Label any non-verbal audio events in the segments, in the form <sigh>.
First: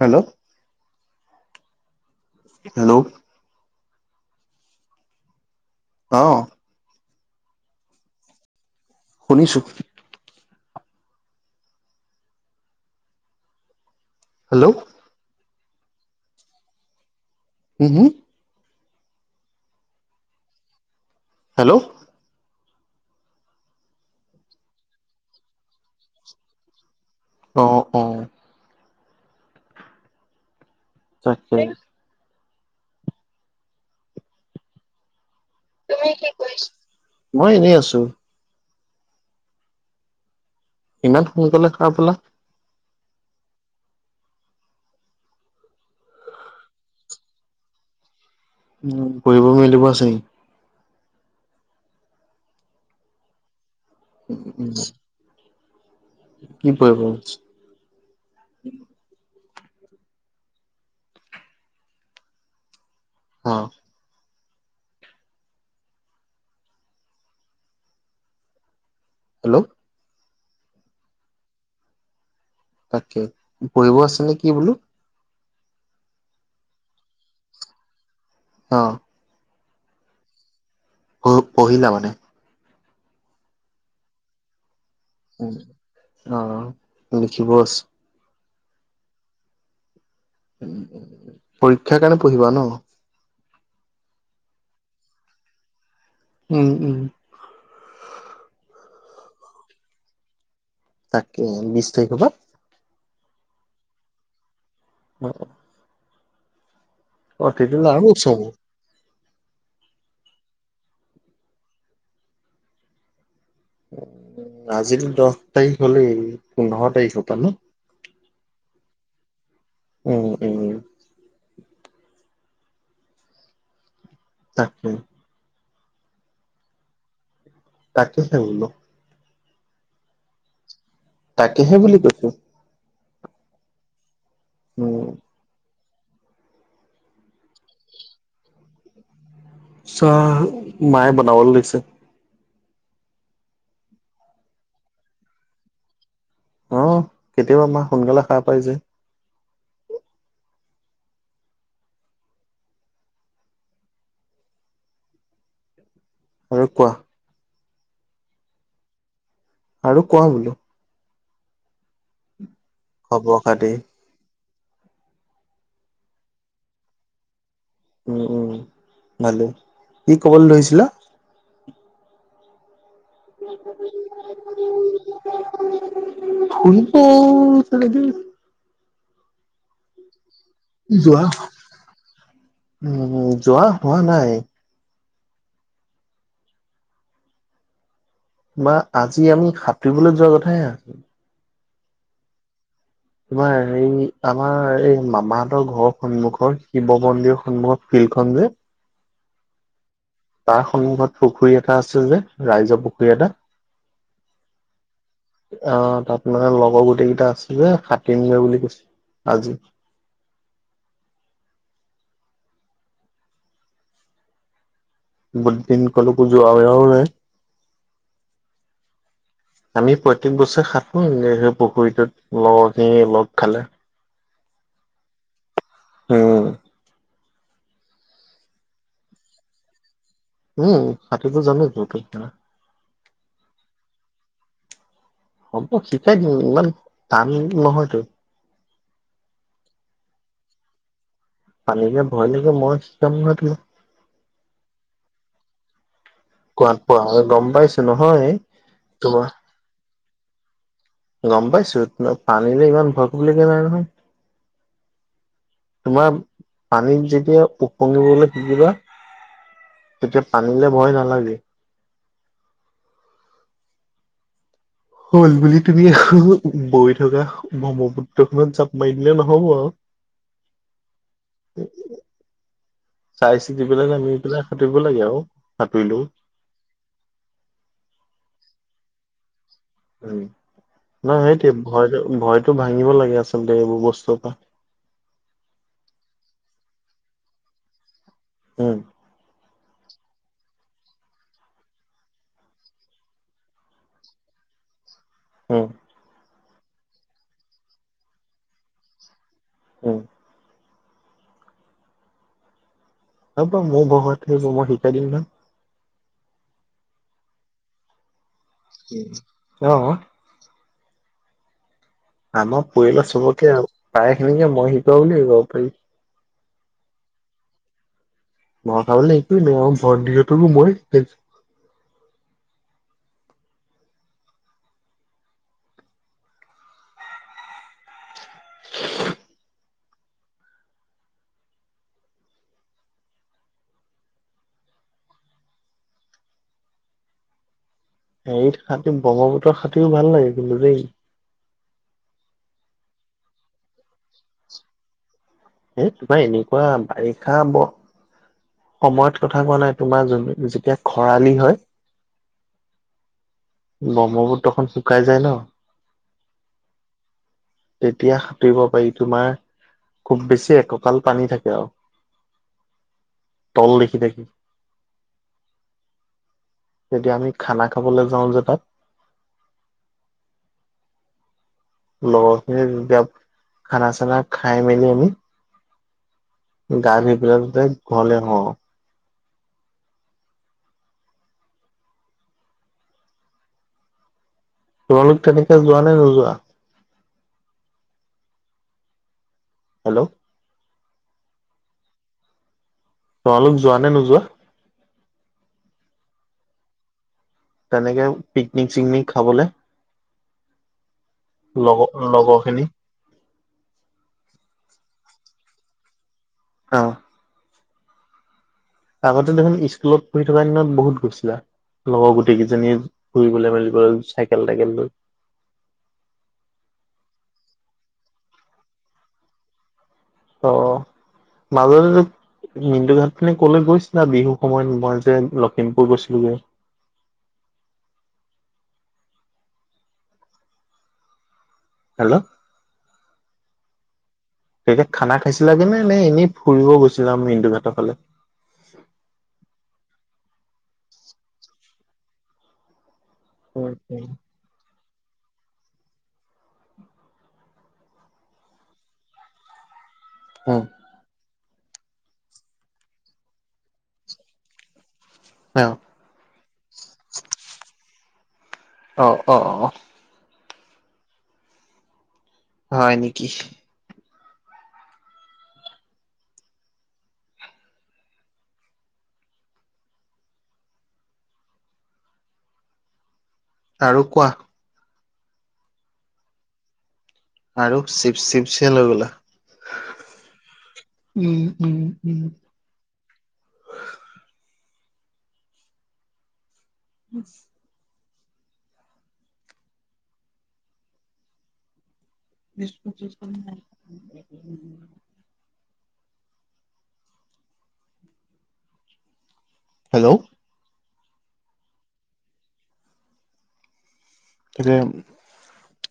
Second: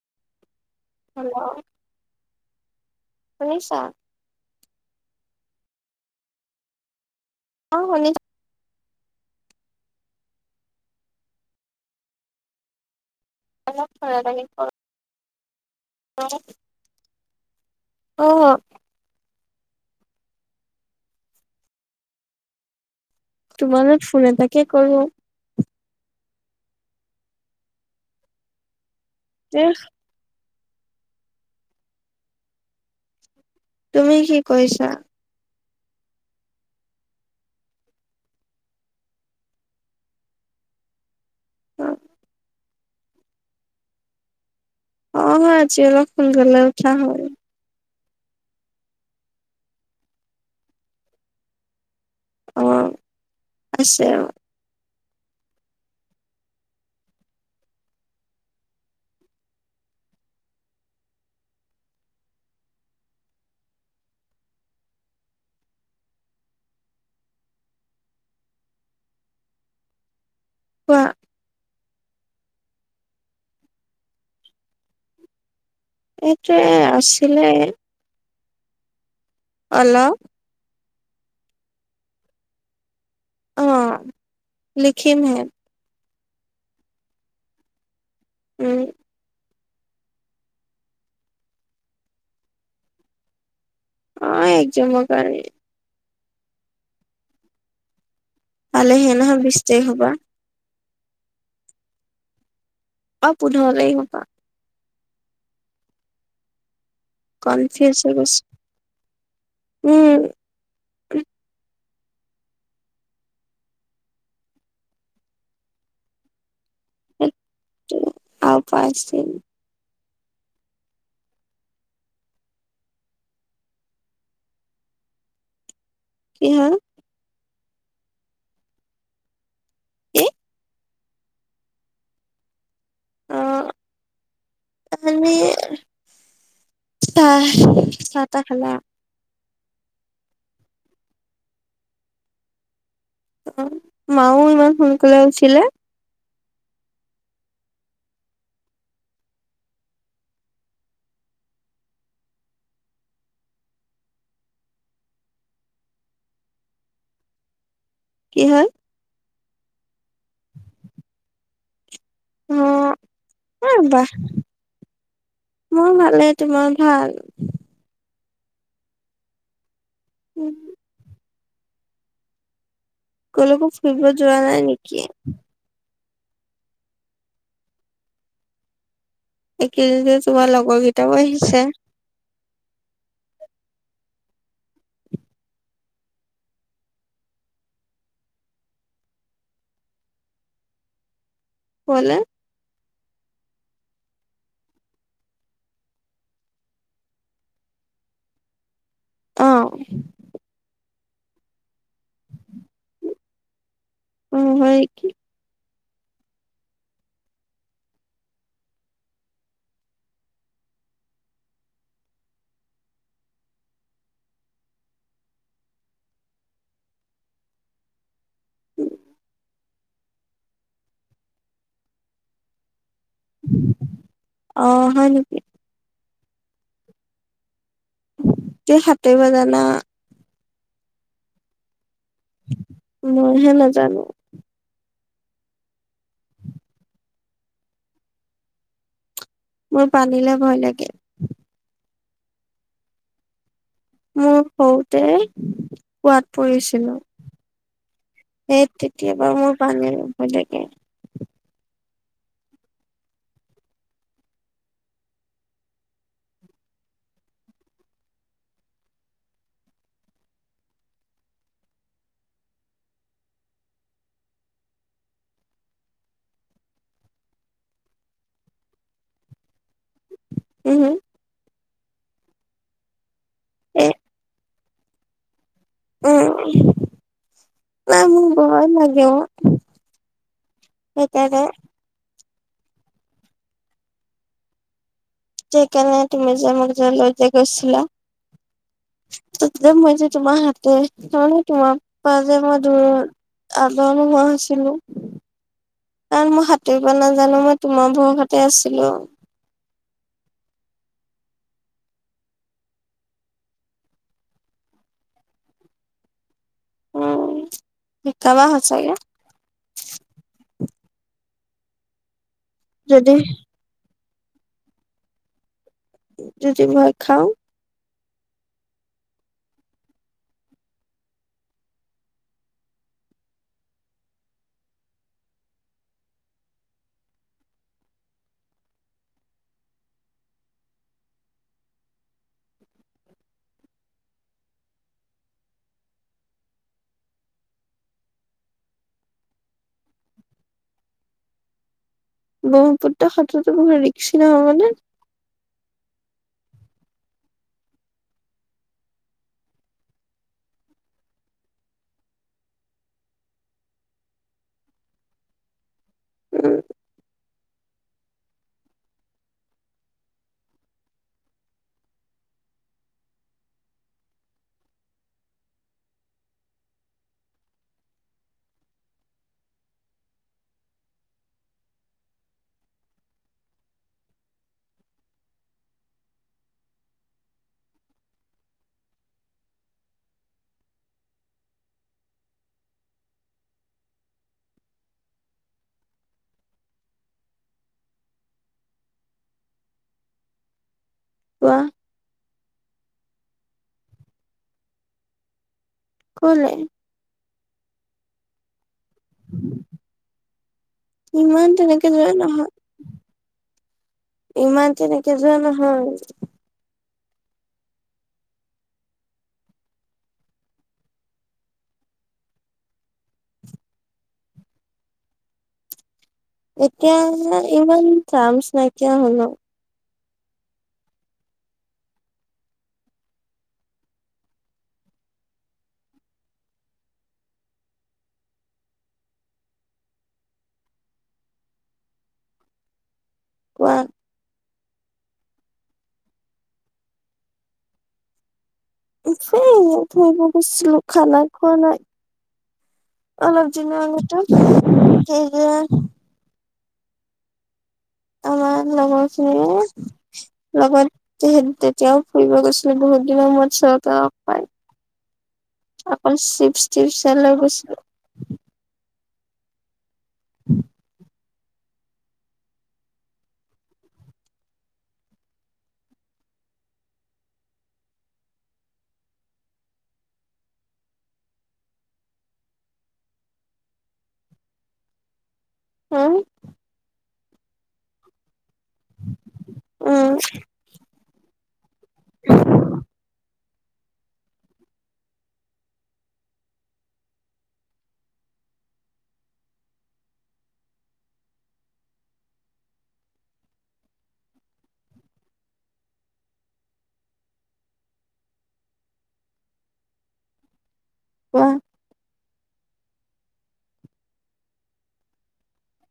Hello hello hello শুনিছা অ অ শুনি শুনিছো অলপ খৰা দাহি হেল্ল' কৰো <unintelligible> উম উম অ হেল্ল। তোমালে ফোন এটাকে কৰো। অ, অ। উ <unintelligible> তাকে। তুমি কি কৰিছা? মই এনেই আছোঁ। ইমান সোনকালে সাৰ পালা? অ', হয় আজি অলপ সোন কালে উঠা হল। উম, পঢ়িব মেলিব আছে নেকি? অ', আছে। অ উম। কি কৰিব আছে? অ'। হেল্ল'? কোৱা? তাকে, পঢ়িব আছে নে কি বোলোঁ? এইটোৱে আছিলে। অ'। হেল্লো'? প- পঢ়িলা মানে? অ', লিখিম হে। উম অ', লিখিব আছে? উম। পৰীক্ষা কাৰণে পঢ়িবা ন? অ', একজামৰ কাৰণে। উম-উম। পালেহিয়েই নহয় বিছ তাৰিখৰ পৰা। তাকে, বিচ তাৰিখৰ পৰা? অ', পোন্ধৰ তাৰিখৰপৰা। অ', অ'। তেতিয়াহ'লে ৰেফ্ৰেশ আৰু হৈ গৈছে, চাব উম। উম, আজিটো দহ তাৰিখ হলেই, পোন্ধৰ তাৰিখৰ পৰা ন? আৰু পাঁচদিন। উম উম তাকে। কি হা? তাকে হে বোলোঁ। কি? তাকেহে বুলি কৈছোঁ। উম আমি চা-তা খালা? চাহ, মায়ে বনাবলে লৈছে। অ', মাও ইমান সোনকালে উঠিলে? অ কেতিয়াবা মা সোনকালে সা পাই যে। আৰু কোৱা? কি হল? আৰু কোৱা বোলোঁ। অ খবৰ এ খাতি বাহ মোৰ ভালে, তোমাৰ ভাল? উম উম ভালে, কি ক'বলৈ ধৰিছিলা? কলৈকো ফুৰিব যোৱা নাই নেকি <unintelligible> ফোনটো এতিয়া লগে এ কেদিন যে তোমাৰ লগ যোৱা, উম যোৱা হোৱা নাই। বা আজি আমি সাতুৰিবলৈ যোৱা কথাহে আ। কলে? তোমাৰ হেৰি আমাৰ এই মামাহতৰ ঘৰৰ সন্মুখৰ শিৱ মন্দিৰ সন্মুখৰ ফিল্ডখন যে। অ। তাৰ সন্মুখত পুখুৰী এটা আছে যে ৰাইজৰ পুখুৰী এটা। উম হয় কি অ তাত মানে লগৰ গোটেইকেইটা আছে যে কাটিমে বুলি কৈছে আজি। বহুত দিন কলৈকো যোৱাও নাই। আমি প্ৰত্যেক বছৰে সাতো সেই পুখুৰীটোত লগৰখিনি অলপ অ হয় নেকি? উম। যে হাতে বজানা। উম সাতোৰিব জামে ত পিদ্ধ। মইহে নাজানো। হ'ব, শিকাই দিম ইমান টান নহয়তো। মোৰ পানীলে ভয় লাগে। পানীলে ভয় লাগে, মই শিকাম নহয় তোমাক। মোৰ সৰুতে কোৱাত কোৱাত পৰিছিলো। পৰা গম পাইছো নহয় সেই তেতিয়া তোমাৰ বাৰু মোৰ পানী ভয় লাগে। গম পাইছো, তোৰ পানীলে ইমান ভয় কৰিবলগীয়া নাই নহয়। তোমাৰ পানীত যেতিয়া উপঙিবলৈ শিকিবা তেতিয়া পানীলে ভয় নালাগে। হল বুলি তুমি বৈ থকা ব্ৰহ্মপুত্ৰ খনত জাপ মাৰি দিলে নহব আৰু। উম। উ <inaudible> চাই - চিতি এ পেলাই নামি পেলাই সাঁতুৰিব লাগে আৰু সাঁতুৰিলেও। অ। নাই মোক ভয় লাগে অ। উম নাই সেইকাৰণে সেইটো ভয়টো - ভয়টো ভাঙিব লাগে আচলতে এইবোৰ বস্তুৰ পৰা। সেইকাৰণে তুমি যে মোক যে লৈ যে গৈছিলা। উম। তাত যে মই যে তোমাৰ হাতে ত তোমাৰ পা যে মই যে দূৰত আদৰ নোহোৱা হৈছিলো। উম। কাৰন মই সাতৰিব নাজানো মই তোমাৰ ভৰষাতে আছিলো। উম। অ ব মই বগত থ মই শিকাই দিম নহয়? উম। শিকাবা সঁচাকে অ। আমাৰ পৰিয়ালৰ যদি চবকে আৰু প্ৰায়খিনিকে মই শিকোৱা বুলিয়ে কব পাৰি। যদি ভয় খাওঁ? ভয় খাবলৈ একুৱে নাই ভন্টিহঁতকো মই শিকাইছোঁ। হেৰি সান্তি ব্ৰহ্মপুত্ৰৰ সাতোৰিও ভাল লাগে কিন্তু দেই। ব্ৰহ্মপুত্ৰ সাতৰটো বহুত ৰিক্স নহবনে? এ তোমাৰ এনেকুৱা বাৰিষা ব সময়ত কথা কোৱা নাই, তোমাৰ যোন যেতিয়া খৰালি হয়, ব্ৰহ্মপুত্ৰ খন শুকাই যায় ন। উম তেতিয়া সাঁতুিব পাৰি তোমাৰ খুব বেছি একঁকাল পানী থাকে আও। তল দেখি থাকি। যেতিয়া আমি খানা খাবলৈ যাওঁ যে তাত। লগৰ খিনি যেতিয়া খানা চানা খাই মেলি আমি গা ধুই পেলাই ঘৰলে আহো। তোমালোক তেনেকে যোৱা নে নোযোৱা? হেল্ল'। কোৱা। তোমালোক যোৱা নে নোযোৱা? কলে? তেনেকে পিকনিক চিকনিক খাবলে, ইমান তেনেকে লগৰ যোৱা নহয় লগৰখিনি ইমান তেনেকে যোৱা নহয়। অ আগতে দেখোন স্কুলত পঢ়ি থকা দিনত বহুত গৈছিলা। লগৰ গোটেই কেইজনী ফুৰিবলৈ মেলিব চাইকেল তাইকেল লৈ। এতিয়া ইমান থামছ্ নাইকিয়া হ'লও। অ মাজুলী দ্বীপ মিন্দু ঘাট পিনে কলৈ গৈছিলা বিহুৰ সময়ত মই যে লখিমপুৰ গৈছিলোগে। হেল্ল'। কোৱা। তেখেত খানা খাইছিলাগে নে নে এনেই ফুৰিব গৈছিলে আমি মিন্দু ঘাটৰ ফালে। এফেই এয়া থইব গৈছিলো খানাই খোৱা নাই। অলপ দিনৰ আগতো সেই যে। আমাৰ লগৰখিনিয়ে উম লগত। তেহেত তেতিয়াও ফুৰিব গৈছিলে বহুত দিনৰ মূৰত চতাও লগ পায়। হয় অ অকল চিপ টিপ হে লৈ গৈছিলো। অ, অ, অ, অ। <unintelligible> হয়, নেকি। আৰু কোৱা। হুম। আৰু চিব‌ চিব হে লৈ গলা। উ'ম। উ'ম, উ'ম, উ'ম। উম বিচকোত চিচকোত নাই আমি একোৱে নিয়া নাই হেল্ল'। কোৱা। তাকে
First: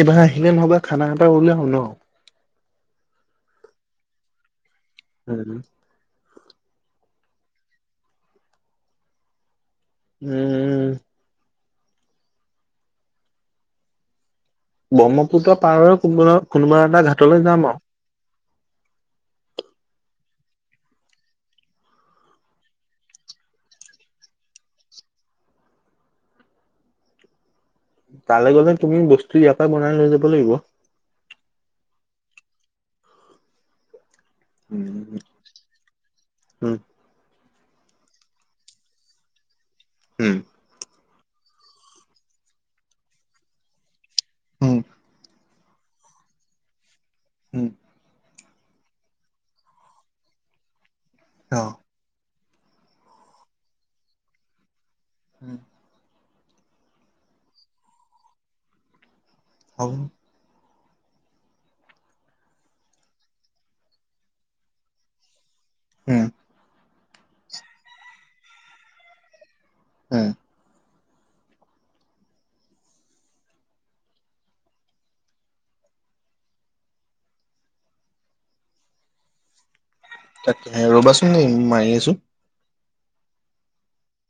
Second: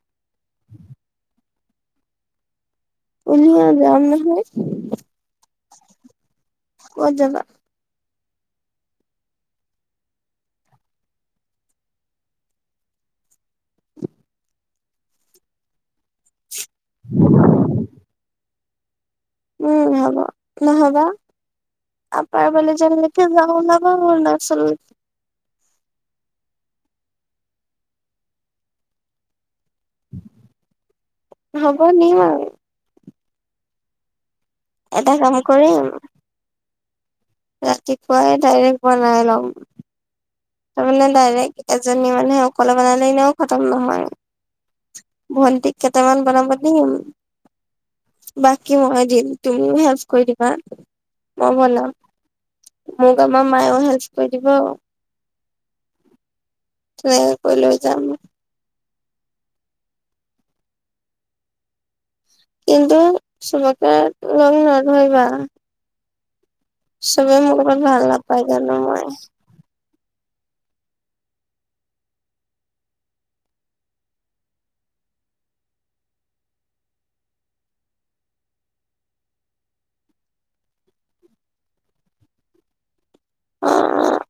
এইবাৰ আহিলে নহবা খানা এটা উলিয়াও ন। উলিয়া যাম নহয়। উ'ম। ক'ত যাবা? উ'ম। ব্ৰহ্মপুত্ৰ পাৰৰ কোনোব কোনোবা এটা ঘাটলৈ যাম আও। উম, হ'ব নহবা। আব্বাই বোলে যেনকে ওলাবা- ওলাবা <unintelligible> তালে গলে তুমি বস্তু ইয়াৰ পৰা বনাই লৈ যাব লাগিব। হ'ব নিম আৰু। এটা উম, কাম কৰিম হম। ৰাতিপুৱাই ডাইৰেক্ট বনাই ল'ম তাৰমানে ডাইৰেক্ট এজনী মানুহে অকলে বনালে এনেও খতম নহয়। উম ভণ্টিক কেটামান বনাব দিম। হম, বাকী মই দিম তুমিও হেল্প কৰি দিবা মই অ বনাম। মোৰ কামত মায় আৰু হেল্প কৰিব দিব। <unintelligible> তেনেকে কৰি লৈ যাম মই। <unintelligible> কিন্তু চবকে লগ নধৰিবা। উম, চবে মোক ভাল <unintelligible> নাপায় জানো মই। উম, তাক ৰবাচোন নেই মাৰি আছো। অ', অ',